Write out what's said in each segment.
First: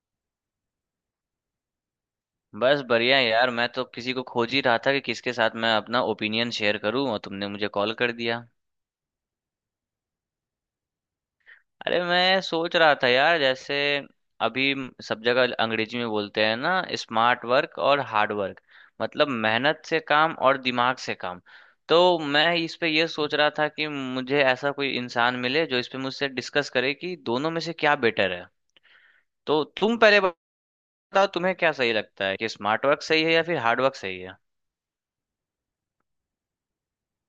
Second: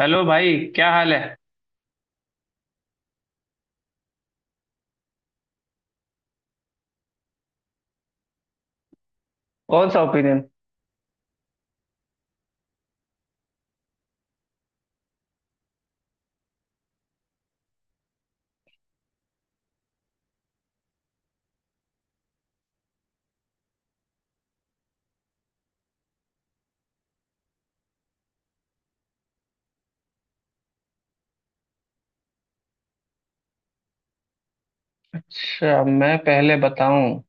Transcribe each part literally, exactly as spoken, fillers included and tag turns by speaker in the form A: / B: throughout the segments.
A: Hello भाई, क्या हाल है।
B: बस बढ़िया है यार। मैं तो किसी को खोज ही रहा था कि किसके साथ मैं अपना ओपिनियन शेयर करूं, और तुमने मुझे कॉल कर दिया।
A: कौन सा ओपिनियन।
B: अरे, मैं सोच रहा था यार, जैसे अभी सब जगह अंग्रेजी में बोलते हैं ना, स्मार्ट वर्क और हार्ड वर्क। मतलब मेहनत से काम और दिमाग से काम। तो मैं इस पे ये सोच रहा था कि मुझे ऐसा कोई इंसान मिले जो इस पे मुझसे डिस्कस करे कि दोनों में से क्या बेटर है। तो तुम पहले बताओ, तुम्हें क्या सही लगता है, कि स्मार्ट वर्क सही है या फिर हार्ड वर्क सही है।
A: अच्छा, मैं पहले बताऊं।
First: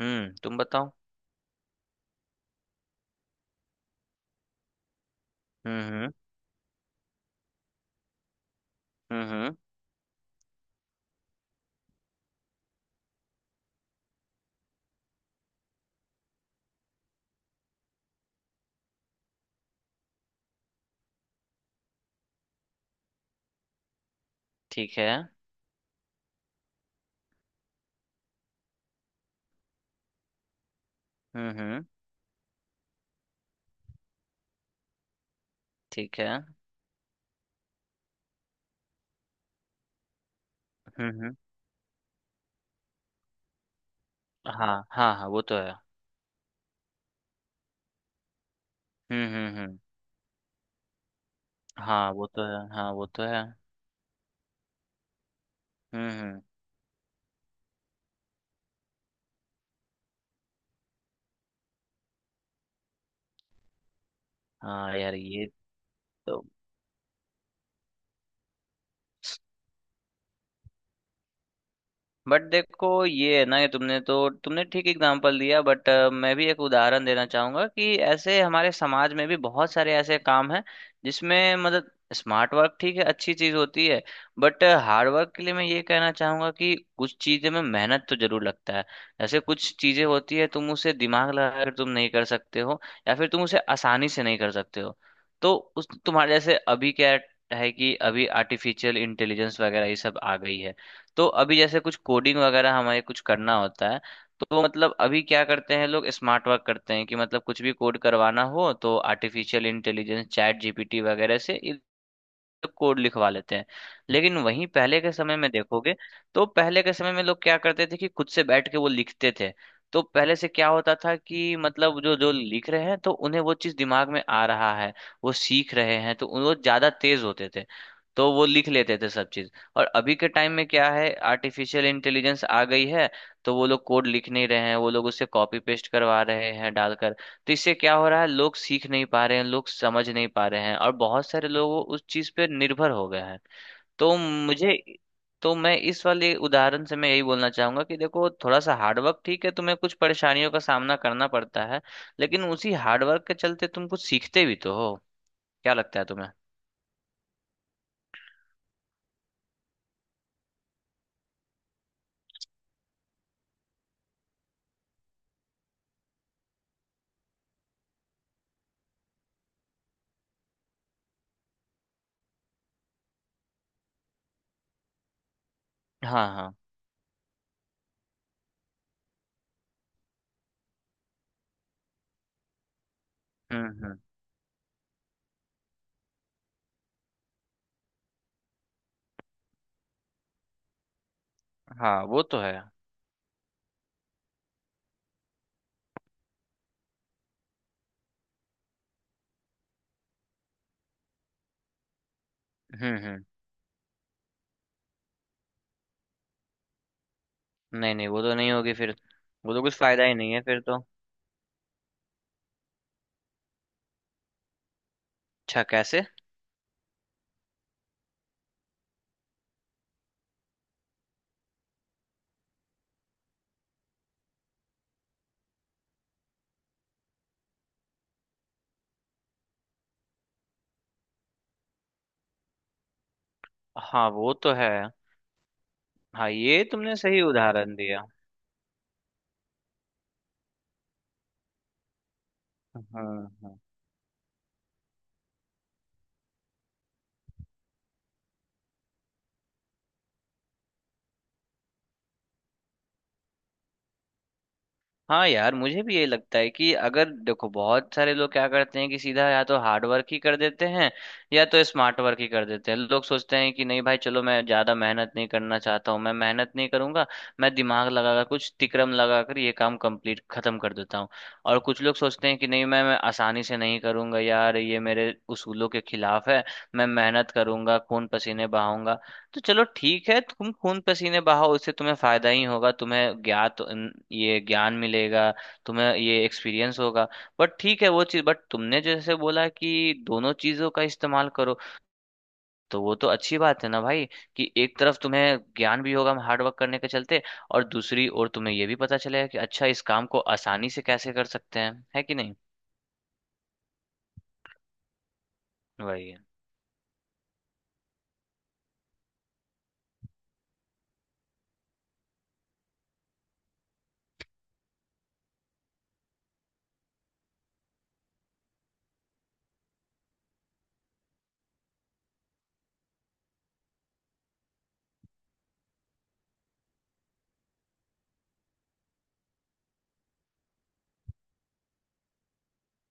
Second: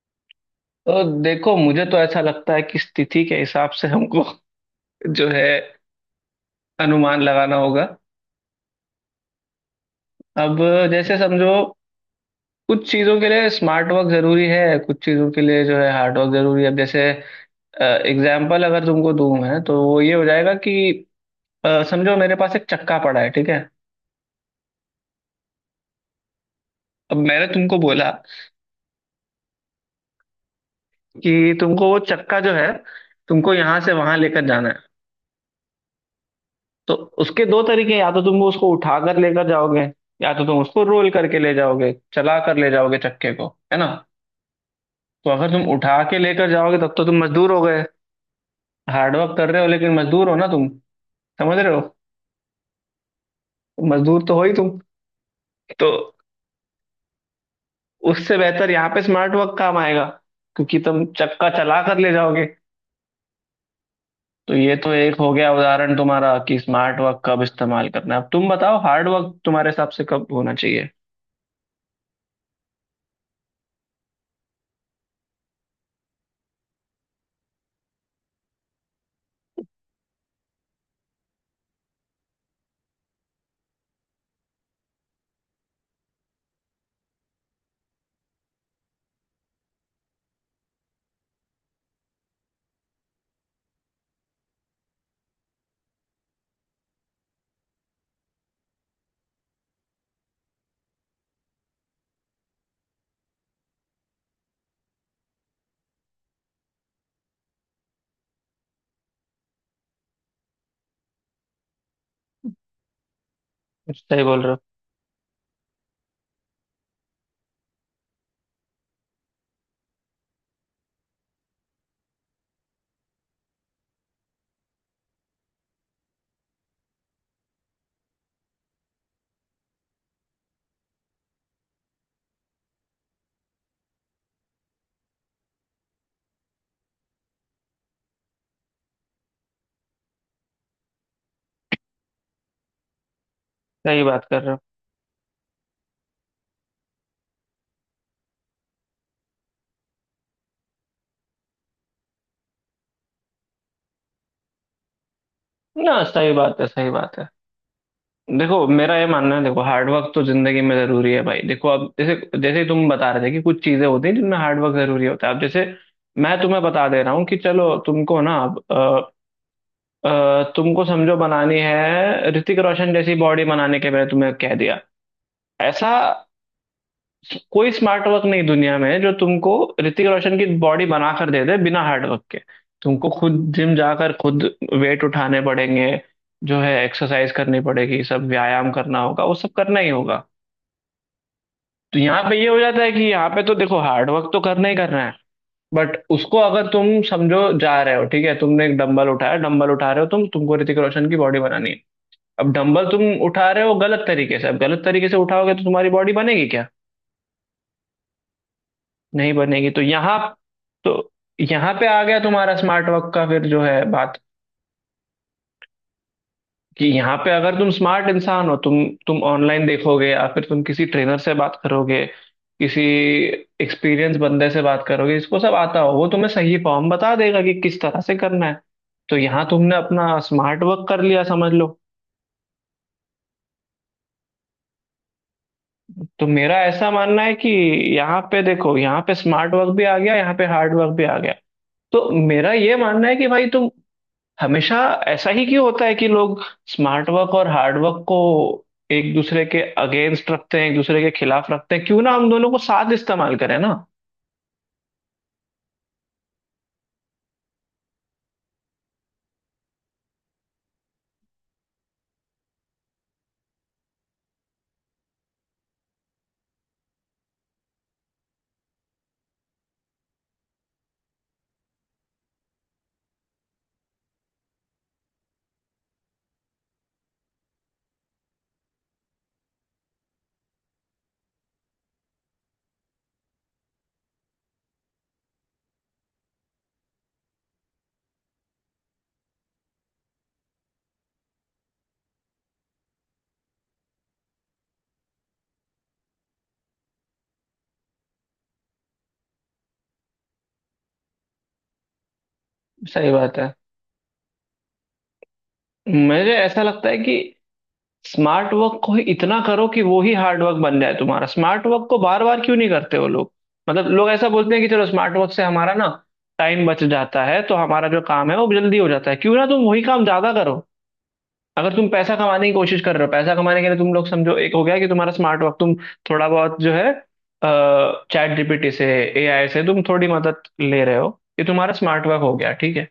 B: हम्म, तुम बताओ।
A: तो देखो, मुझे तो ऐसा लगता है कि स्थिति के हिसाब से हमको जो है,
B: हम्म हम्म।
A: अनुमान लगाना होगा।
B: हम्म हम्म।
A: अब जैसे समझो, कुछ चीजों के लिए स्मार्ट वर्क जरूरी है, कुछ चीजों के लिए जो है हार्ड वर्क जरूरी है। अब जैसे एग्जाम्पल अगर तुमको दूं मैं, तो वो ये हो जाएगा कि अ, समझो मेरे पास एक चक्का पड़ा है, ठीक है।
B: ठीक है।
A: अब मैंने तुमको बोला
B: हम्म
A: कि
B: हम्म।
A: तुमको वो चक्का जो है, तुमको यहाँ से वहां लेकर जाना है।
B: ठीक है। हम्म
A: तो उसके दो तरीके हैं, या तो तुम उसको उठा कर लेकर जाओगे, या तो तुम उसको रोल
B: हम्म।
A: करके ले जाओगे, चला कर ले जाओगे चक्के को, है ना।
B: हाँ हाँ हाँ,
A: तो
B: वो
A: अगर
B: तो
A: तुम
B: है।
A: उठा के लेकर जाओगे तब तो तुम मजदूर हो गए,
B: हम्म
A: हार्डवर्क कर
B: हम्म
A: रहे हो
B: हम्म।
A: लेकिन मजदूर हो ना तुम, समझ रहे हो।
B: हाँ वो तो है, हाँ वो तो है।
A: मजदूर तो हो ही तुम। तो
B: हम्म हम्म।
A: उससे बेहतर यहाँ पे स्मार्ट वर्क काम आएगा, क्योंकि तुम चक्का चला कर ले जाओगे। तो ये तो
B: हाँ
A: एक
B: यार
A: हो
B: ये।
A: गया उदाहरण तुम्हारा
B: तो
A: कि स्मार्ट वर्क कब इस्तेमाल करना है। अब तुम बताओ हार्ड वर्क तुम्हारे हिसाब से कब होना चाहिए।
B: बट देखो ये है ना कि तुमने तो तुमने ठीक एग्जांपल दिया, बट मैं भी एक उदाहरण देना चाहूंगा कि ऐसे हमारे समाज में भी बहुत सारे ऐसे काम हैं जिसमें मतलब स्मार्ट वर्क ठीक है, अच्छी चीज होती है। बट हार्ड वर्क के लिए मैं ये कहना चाहूंगा कि कुछ चीजें में मेहनत तो जरूर लगता है। जैसे कुछ चीजें होती है तुम उसे दिमाग लगा कर तुम नहीं कर सकते हो, या फिर तुम उसे आसानी से नहीं कर सकते हो। तो उस तुम्हारे जैसे अभी क्या है कि अभी आर्टिफिशियल इंटेलिजेंस वगैरह ये सब आ गई है। तो अभी जैसे कुछ कोडिंग वगैरह हमें कुछ करना होता है, तो मतलब अभी क्या करते हैं लोग, स्मार्ट वर्क करते हैं कि मतलब कुछ भी कोड करवाना हो तो आर्टिफिशियल इंटेलिजेंस चैट जीपीटी वगैरह से तो कोड लिखवा लेते हैं।
A: सही
B: लेकिन
A: बोल रहे हो।
B: वहीं पहले के समय में देखोगे, तो पहले के समय में लोग क्या करते थे कि खुद से बैठ के वो लिखते थे। तो पहले से क्या होता था कि मतलब जो जो लिख रहे हैं तो उन्हें वो चीज दिमाग में आ रहा है, वो सीख रहे हैं, तो वो ज्यादा तेज होते थे, तो वो लिख लेते थे सब चीज। और अभी के टाइम में क्या है, आर्टिफिशियल इंटेलिजेंस आ गई है, तो वो लोग कोड लिख नहीं रहे हैं, वो लोग उससे कॉपी पेस्ट करवा रहे हैं डालकर। तो इससे क्या हो रहा है, लोग सीख नहीं पा रहे हैं, लोग समझ नहीं पा रहे हैं, और बहुत सारे लोग उस चीज पे निर्भर हो गए हैं।
A: सही
B: तो
A: बात कर रहे हो
B: मुझे तो मैं इस वाले उदाहरण से मैं यही बोलना चाहूंगा कि देखो थोड़ा सा हार्डवर्क ठीक है, तुम्हें कुछ परेशानियों का सामना करना पड़ता है, लेकिन उसी हार्डवर्क के चलते तुम कुछ सीखते भी तो हो। क्या लगता
A: ना।
B: है तुम्हें।
A: सही बात है, सही बात है। देखो, मेरा ये मानना है। देखो, हार्डवर्क तो जिंदगी में जरूरी है भाई। देखो, अब जैसे जैसे तुम बता रहे थे कि कुछ चीजें होती हैं जिनमें हार्डवर्क जरूरी होता है। अब जैसे मैं तुम्हें बता दे रहा हूँ कि चलो तुमको ना अब अ, अ, तुमको समझो बनानी है ऋतिक रोशन जैसी बॉडी, बनाने के मैंने तुम्हें कह दिया। ऐसा
B: हाँ हाँ।
A: कोई स्मार्ट वर्क नहीं दुनिया में जो तुमको ऋतिक रोशन की बॉडी बना कर दे दे बिना हार्ड वर्क के। तुमको खुद
B: हम्म
A: जिम
B: हम्म।
A: जाकर खुद वेट उठाने पड़ेंगे, जो है एक्सरसाइज करनी पड़ेगी, सब व्यायाम करना होगा, वो सब करना ही होगा। तो
B: हाँ
A: यहाँ
B: वो
A: पे
B: तो
A: ये
B: है।
A: हो जाता है कि यहाँ पे तो देखो, हार्ड वर्क तो करना ही करना है। बट उसको अगर तुम समझो जा रहे हो, ठीक है, तुमने एक डंबल उठाया, डंबल उठा रहे हो तुम, तुमको ऋतिक रोशन की बॉडी बनानी है। अब डंबल
B: हम्म
A: तुम
B: हम्म।
A: उठा रहे हो गलत तरीके से, अब गलत तरीके से उठाओगे तो तुम्हारी बॉडी बनेगी क्या?
B: नहीं नहीं, वो तो नहीं होगी फिर।
A: नहीं
B: वो तो
A: बनेगी।
B: कुछ
A: तो
B: फायदा ही
A: यहाँ,
B: नहीं है फिर तो।
A: तो यहाँ पे आ गया तुम्हारा स्मार्ट वर्क का फिर जो है बात,
B: अच्छा कैसे।
A: कि यहाँ पे अगर तुम स्मार्ट इंसान हो, तुम तुम ऑनलाइन देखोगे या फिर तुम किसी ट्रेनर से बात करोगे, किसी एक्सपीरियंस बंदे से बात करोगे, इसको सब आता हो, वो तुम्हें सही फॉर्म बता देगा कि किस तरह से करना है। तो यहाँ तुमने अपना स्मार्ट वर्क कर लिया, समझ लो।
B: हाँ वो तो है।
A: तो
B: हाँ,
A: मेरा
B: ये
A: ऐसा
B: तुमने सही
A: मानना है कि
B: उदाहरण दिया।
A: यहाँ पे देखो, यहाँ पे स्मार्ट वर्क भी आ गया, यहाँ पे हार्ड वर्क भी आ गया। तो मेरा ये
B: हाँ।
A: मानना है कि भाई
B: हाँ।
A: तुम हमेशा, ऐसा ही क्यों होता है कि लोग स्मार्ट वर्क और हार्ड वर्क को एक दूसरे के अगेंस्ट रखते हैं, एक दूसरे के खिलाफ रखते हैं। क्यों ना हम दोनों को साथ इस्तेमाल करें ना।
B: हाँ यार मुझे भी ये लगता है कि अगर देखो बहुत सारे लोग क्या करते हैं कि सीधा या तो हार्ड वर्क ही कर देते हैं या तो स्मार्ट वर्क ही कर देते हैं। लोग सोचते हैं कि नहीं भाई चलो मैं ज्यादा मेहनत नहीं करना चाहता हूँ, मैं मेहनत नहीं करूंगा, मैं दिमाग लगाकर कुछ तिकड़म लगाकर ये काम कंप्लीट खत्म कर देता हूँ। और कुछ लोग सोचते हैं कि नहीं, मैं मैं आसानी से नहीं करूंगा यार, ये मेरे उसूलों के खिलाफ है, मैं मेहनत करूंगा, खून पसीने बहाऊंगा। तो चलो ठीक है तुम खून पसीने बहाओ, उससे तुम्हें फायदा ही होगा, तुम्हें ज्ञात अन- ये ज्ञान मिलेगा, तुम्हें ये एक्सपीरियंस होगा। बट ठीक है वो चीज़, बट तुमने जैसे बोला कि दोनों चीज़ों का इस्तेमाल करो, तो वो तो अच्छी बात है ना भाई, कि एक तरफ तुम्हें ज्ञान भी होगा हार्ड वर्क करने के चलते, और दूसरी ओर तुम्हें ये भी पता चलेगा कि अच्छा इस काम को आसानी से कैसे कर सकते हैं, है कि नहीं।
A: सही बात है।
B: वही है।
A: मुझे ऐसा लगता है कि स्मार्ट वर्क को ही इतना करो कि वो ही हार्ड वर्क बन जाए तुम्हारा। स्मार्ट वर्क को बार बार क्यों नहीं करते वो लोग। मतलब लोग ऐसा बोलते हैं कि चलो, स्मार्ट वर्क से हमारा ना टाइम बच जाता है, तो हमारा जो काम है वो जल्दी हो जाता है। क्यों ना तुम वही काम ज्यादा करो। अगर तुम पैसा कमाने की कोशिश कर रहे हो, पैसा कमाने के लिए तुम लोग समझो, एक हो गया कि तुम्हारा स्मार्ट वर्क, तुम थोड़ा बहुत जो है चैट जी पी टी से, ए आई से तुम थोड़ी मदद ले रहे हो। ये तुम्हारा स्मार्ट वर्क हो गया, ठीक है।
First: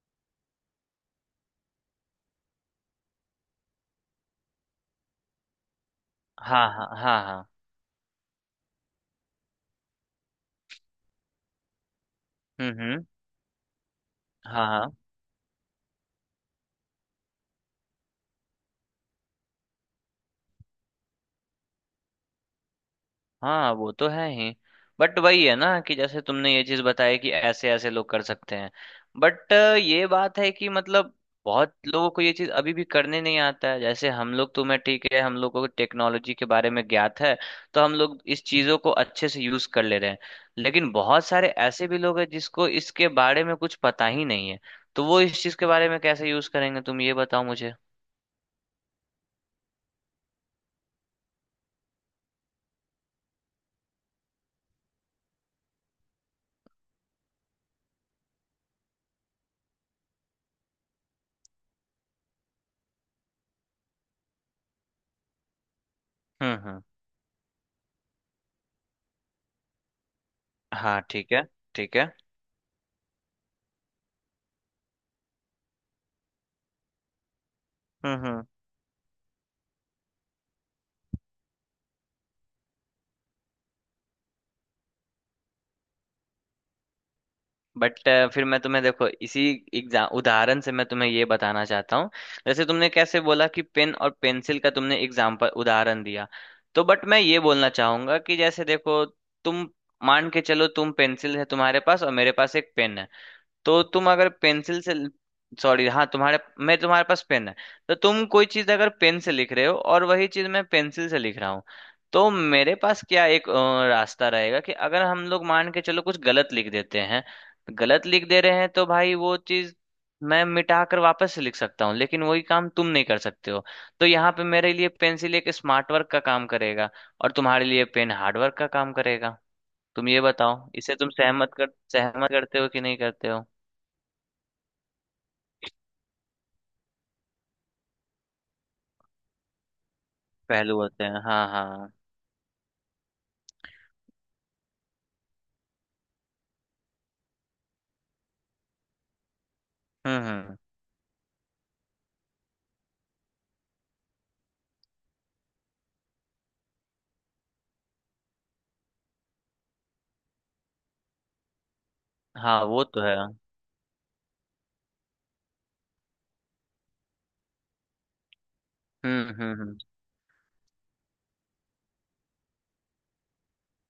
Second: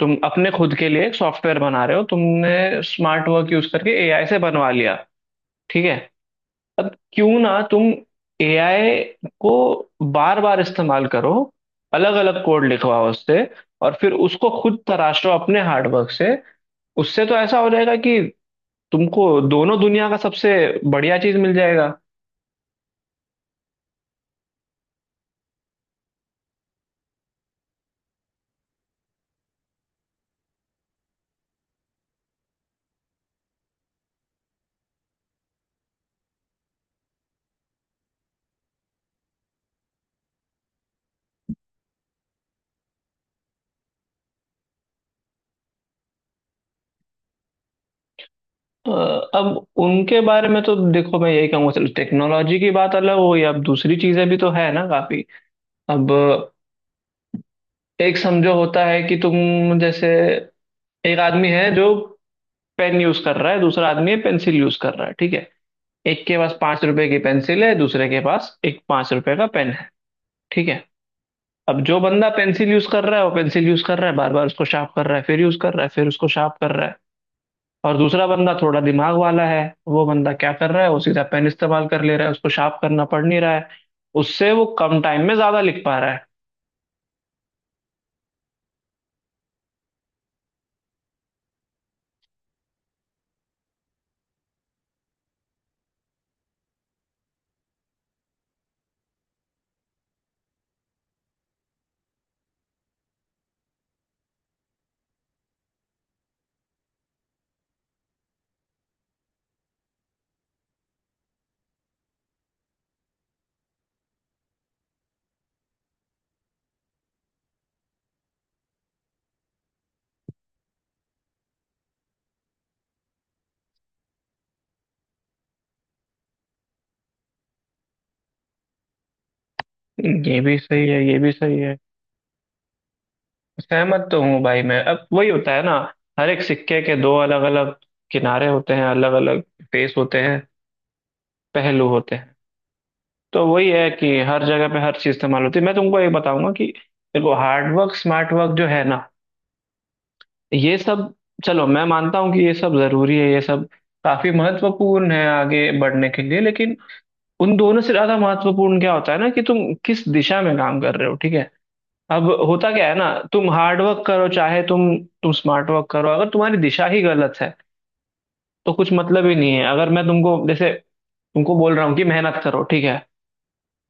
A: तुम अपने खुद के लिए एक सॉफ्टवेयर बना रहे हो, तुमने स्मार्ट वर्क यूज करके ए आई से बनवा लिया, ठीक है।
B: हाँ हाँ
A: अब
B: हाँ
A: क्यों
B: हाँ।
A: ना तुम ए आई को बार बार इस्तेमाल करो, अलग अलग कोड
B: हम्म हम्म।
A: लिखवाओ उससे, और फिर उसको
B: हाँ
A: खुद
B: हाँ।
A: तराशो अपने हार्डवर्क से। उससे तो ऐसा हो जाएगा कि तुमको दोनों दुनिया का सबसे बढ़िया चीज मिल जाएगा।
B: हाँ वो तो है ही। बट वही है ना कि जैसे तुमने ये चीज बताई कि ऐसे ऐसे लोग कर सकते हैं, बट ये बात है कि मतलब बहुत लोगों को ये चीज अभी भी करने नहीं आता है। जैसे हम लोग तो, मैं ठीक है, हम लोग को टेक्नोलॉजी के बारे में ज्ञात है, तो हम लोग इस चीजों को अच्छे से यूज कर ले रहे हैं। लेकिन बहुत सारे ऐसे भी लोग हैं जिसको इसके बारे में कुछ पता ही नहीं है, तो वो इस चीज के बारे में कैसे यूज करेंगे, तुम ये बताओ मुझे।
A: अ, अब उनके बारे में तो देखो, मैं यही कहूंगा, चलो टेक्नोलॉजी की बात अलग हो गई, अब दूसरी चीजें भी तो है ना काफी। अब एक समझो होता है कि तुम जैसे, एक आदमी है जो पेन यूज कर रहा है, दूसरा आदमी है पेंसिल यूज कर रहा है, ठीक है। एक के पास
B: हम्म हम्म।
A: पांच रुपए की पेंसिल है, दूसरे के पास एक पांच रुपए का पेन है, ठीक है।
B: हाँ ठीक है।
A: अब
B: ठीक
A: जो
B: है।
A: बंदा पेंसिल यूज कर रहा है, वो पेंसिल यूज कर रहा है, बार बार उसको शार्प कर रहा है, फिर यूज कर रहा है, फिर उसको शार्प कर रहा है। और दूसरा
B: हम्म हम्म।
A: बंदा थोड़ा दिमाग वाला है। वो बंदा क्या कर रहा है? वो सीधा पेन इस्तेमाल कर ले रहा है, उसको शार्प करना पड़ नहीं रहा है। उससे वो कम टाइम में ज्यादा लिख पा रहा
B: बट अ, फिर मैं तुम्हें देखो इसी एग्जाम उदाहरण से मैं तुम्हें ये बताना चाहता हूँ, जैसे तुमने कैसे बोला कि पेन और पेंसिल का तुमने एग्जाम्पल उदाहरण दिया, तो बट मैं ये बोलना चाहूंगा कि जैसे देखो, तुम मान के चलो तुम पेंसिल है तुम्हारे पास और मेरे पास एक पेन है। तो तुम अगर पेंसिल से सॉरी हाँ तुम्हारे मैं तुम्हारे पास पेन है, तो तुम कोई चीज अगर पेन से लिख रहे हो और वही चीज मैं पेंसिल से लिख रहा हूँ, तो मेरे पास क्या, एक अ, रास्ता रहेगा कि अगर हम लोग मान के चलो कुछ गलत लिख देते हैं, गलत लिख दे रहे हैं, तो भाई वो चीज मैं मिटा कर वापस से लिख सकता हूँ, लेकिन वही काम तुम नहीं कर सकते हो। तो यहाँ पे मेरे लिए पेंसिल एक स्मार्ट वर्क का काम करेगा और तुम्हारे लिए पेन हार्ड वर्क का काम करेगा। तुम
A: है।
B: ये
A: ये भी
B: बताओ,
A: सही
B: इसे
A: है,
B: तुम
A: ये भी
B: सहमत
A: सही
B: कर,
A: है।
B: सहमत करते हो कि नहीं करते हो।
A: सहमत तो हूँ भाई मैं, अब वही होता है ना, हर एक सिक्के के दो अलग अलग किनारे होते हैं, अलग अलग फेस होते हैं,
B: पहलू होते हैं। हाँ
A: पहलू
B: हाँ।
A: होते हैं। तो वही है कि हर जगह पे हर चीज इस्तेमाल होती है। मैं तुमको ये बताऊंगा कि देखो, हार्ड वर्क स्मार्ट वर्क जो है ना,
B: हम्म हम्म।
A: ये सब, चलो मैं मानता हूँ कि ये सब जरूरी है, ये सब काफी महत्वपूर्ण है आगे बढ़ने के लिए, लेकिन उन दोनों से ज्यादा महत्वपूर्ण क्या होता है ना, कि तुम किस दिशा में काम कर रहे हो, ठीक है। अब
B: हाँ
A: होता
B: वो
A: क्या है
B: तो
A: ना,
B: है।
A: तुम हार्ड वर्क करो चाहे तुम तुम स्मार्ट वर्क करो, अगर तुम्हारी दिशा ही गलत है तो कुछ मतलब
B: हम्म
A: ही नहीं
B: हम्म
A: है।
B: हम्म।
A: अगर मैं तुमको जैसे तुमको बोल रहा हूँ कि मेहनत करो, ठीक है।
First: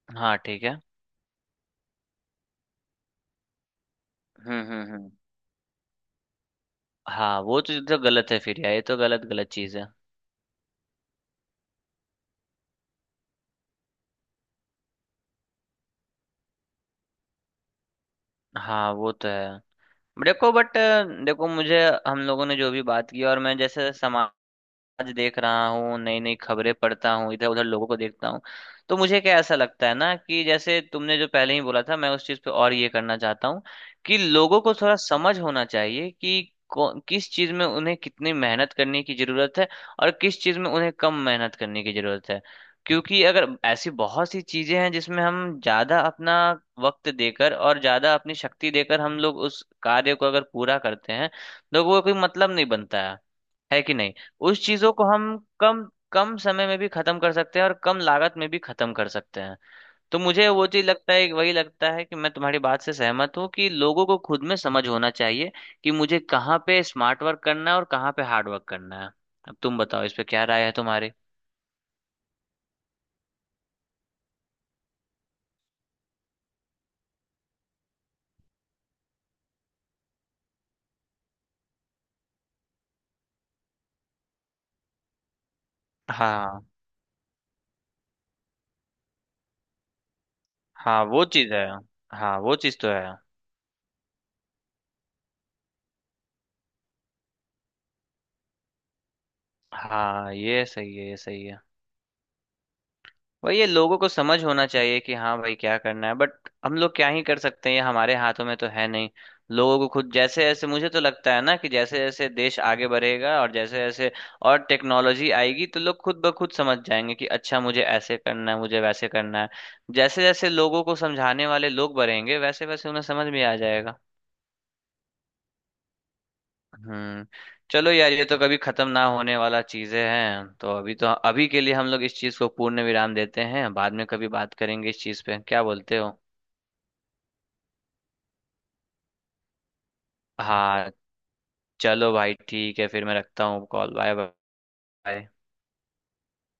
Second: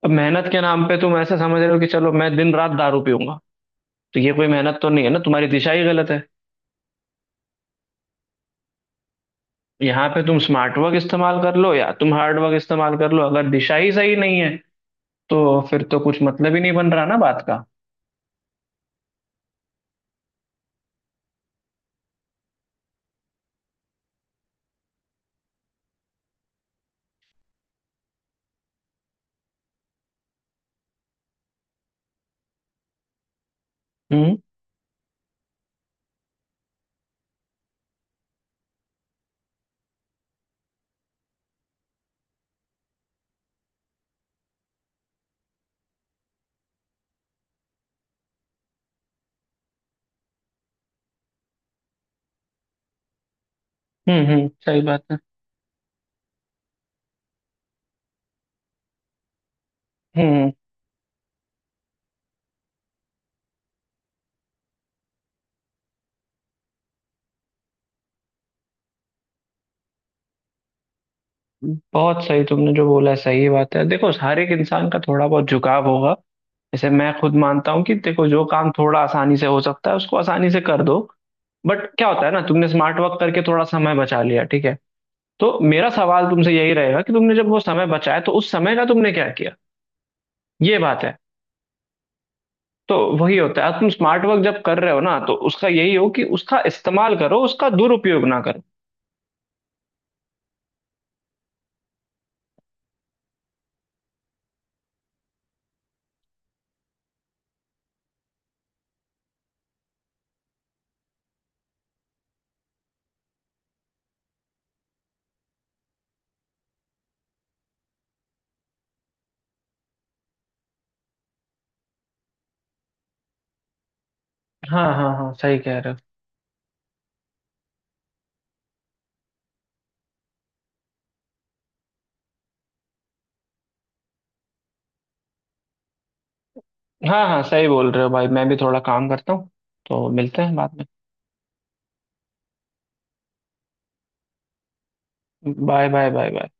A: अब
B: हाँ
A: मेहनत के
B: ठीक है।
A: नाम पे तुम ऐसा समझ रहे हो कि चलो मैं दिन रात दारू पीऊंगा, तो ये कोई
B: हम्म
A: मेहनत तो
B: हम्म
A: नहीं है
B: हम्म।
A: ना, तुम्हारी दिशा ही गलत है।
B: हाँ वो तो तो गलत है फिर यार, ये तो गलत गलत चीज़ है।
A: यहाँ पे तुम स्मार्ट वर्क इस्तेमाल कर लो या तुम हार्ड वर्क इस्तेमाल कर लो, अगर दिशा ही सही नहीं है तो फिर तो कुछ मतलब ही नहीं बन रहा ना बात का।
B: हाँ वो तो है। देखो बट देखो मुझे हम लोगों ने जो भी बात की, और मैं जैसे समाज आज देख रहा हूँ, नई नई खबरें पढ़ता हूँ, इधर उधर लोगों को देखता हूँ, तो मुझे क्या ऐसा लगता है ना कि जैसे तुमने जो पहले ही बोला था, मैं उस चीज़ पे और ये करना चाहता हूँ कि
A: हम्म,
B: लोगों को थोड़ा समझ होना चाहिए कि कौ- किस चीज़ में उन्हें कितनी मेहनत करने की ज़रूरत है और किस चीज़ में उन्हें कम मेहनत करने की ज़रूरत है। क्योंकि अगर ऐसी बहुत सी चीज़ें हैं जिसमें हम ज़्यादा अपना वक्त देकर और ज़्यादा अपनी शक्ति देकर हम लोग उस कार्य को अगर पूरा करते हैं, तो वो कोई मतलब नहीं बनता है है कि नहीं।
A: हम्म, हम्म,
B: उस
A: सही
B: चीजों को
A: बात है।
B: हम कम कम समय में भी खत्म कर सकते हैं और कम लागत में भी खत्म कर सकते हैं। तो मुझे
A: हम्म।
B: वो चीज लगता है, वही लगता है कि मैं तुम्हारी बात से सहमत हूँ कि लोगों को खुद में समझ होना चाहिए कि मुझे कहाँ पे स्मार्ट वर्क करना है और कहाँ पे हार्ड वर्क करना है। अब तुम बताओ इस पे क्या राय है तुम्हारी।
A: हम्म, बहुत सही तुमने जो बोला है, सही बात है। देखो, हर एक इंसान का थोड़ा बहुत झुकाव होगा। जैसे मैं खुद मानता हूँ कि देखो, जो काम थोड़ा आसानी से हो सकता है उसको आसानी से कर दो। बट क्या होता है ना, तुमने स्मार्ट वर्क करके थोड़ा समय बचा लिया, ठीक है। तो मेरा सवाल तुमसे
B: हाँ।
A: यही रहेगा कि तुमने जब वो समय बचाया तो उस समय का तुमने क्या किया। ये
B: हाँ
A: बात है।
B: वो चीज है, हाँ वो चीज तो
A: तो
B: है।
A: वही होता है, तुम स्मार्ट वर्क जब कर रहे हो ना, तो उसका यही हो कि उसका इस्तेमाल करो, उसका दुरुपयोग ना करो।
B: हाँ ये सही है, ये सही है। वही, ये लोगों को समझ होना चाहिए कि हाँ भाई क्या करना है, बट हम लोग क्या ही कर सकते हैं, ये हमारे हाथों में तो है नहीं। लोगों को खुद, जैसे जैसे मुझे तो लगता है ना कि जैसे जैसे देश आगे बढ़ेगा और जैसे जैसे और टेक्नोलॉजी आएगी, तो लोग खुद ब खुद समझ जाएंगे कि अच्छा मुझे ऐसे करना है, मुझे वैसे करना है। जैसे जैसे लोगों को समझाने वाले लोग बढ़ेंगे, वैसे वैसे उन्हें समझ में आ जाएगा।
A: हाँ हाँ हाँ, सही कह रहे हो।
B: हम्म। चलो यार ये तो कभी खत्म ना होने वाला चीजें हैं, तो अभी तो, अभी के लिए हम लोग इस चीज को पूर्ण विराम देते हैं, बाद में कभी बात करेंगे इस चीज पे, क्या बोलते हो।
A: हाँ हाँ, सही बोल रहे हो भाई, मैं भी थोड़ा काम करता हूँ, तो मिलते हैं बाद में।
B: हाँ। चलो भाई ठीक है, फिर मैं रखता हूँ कॉल, बाय। बाय।
A: हो, बाय बाय बाय बाय।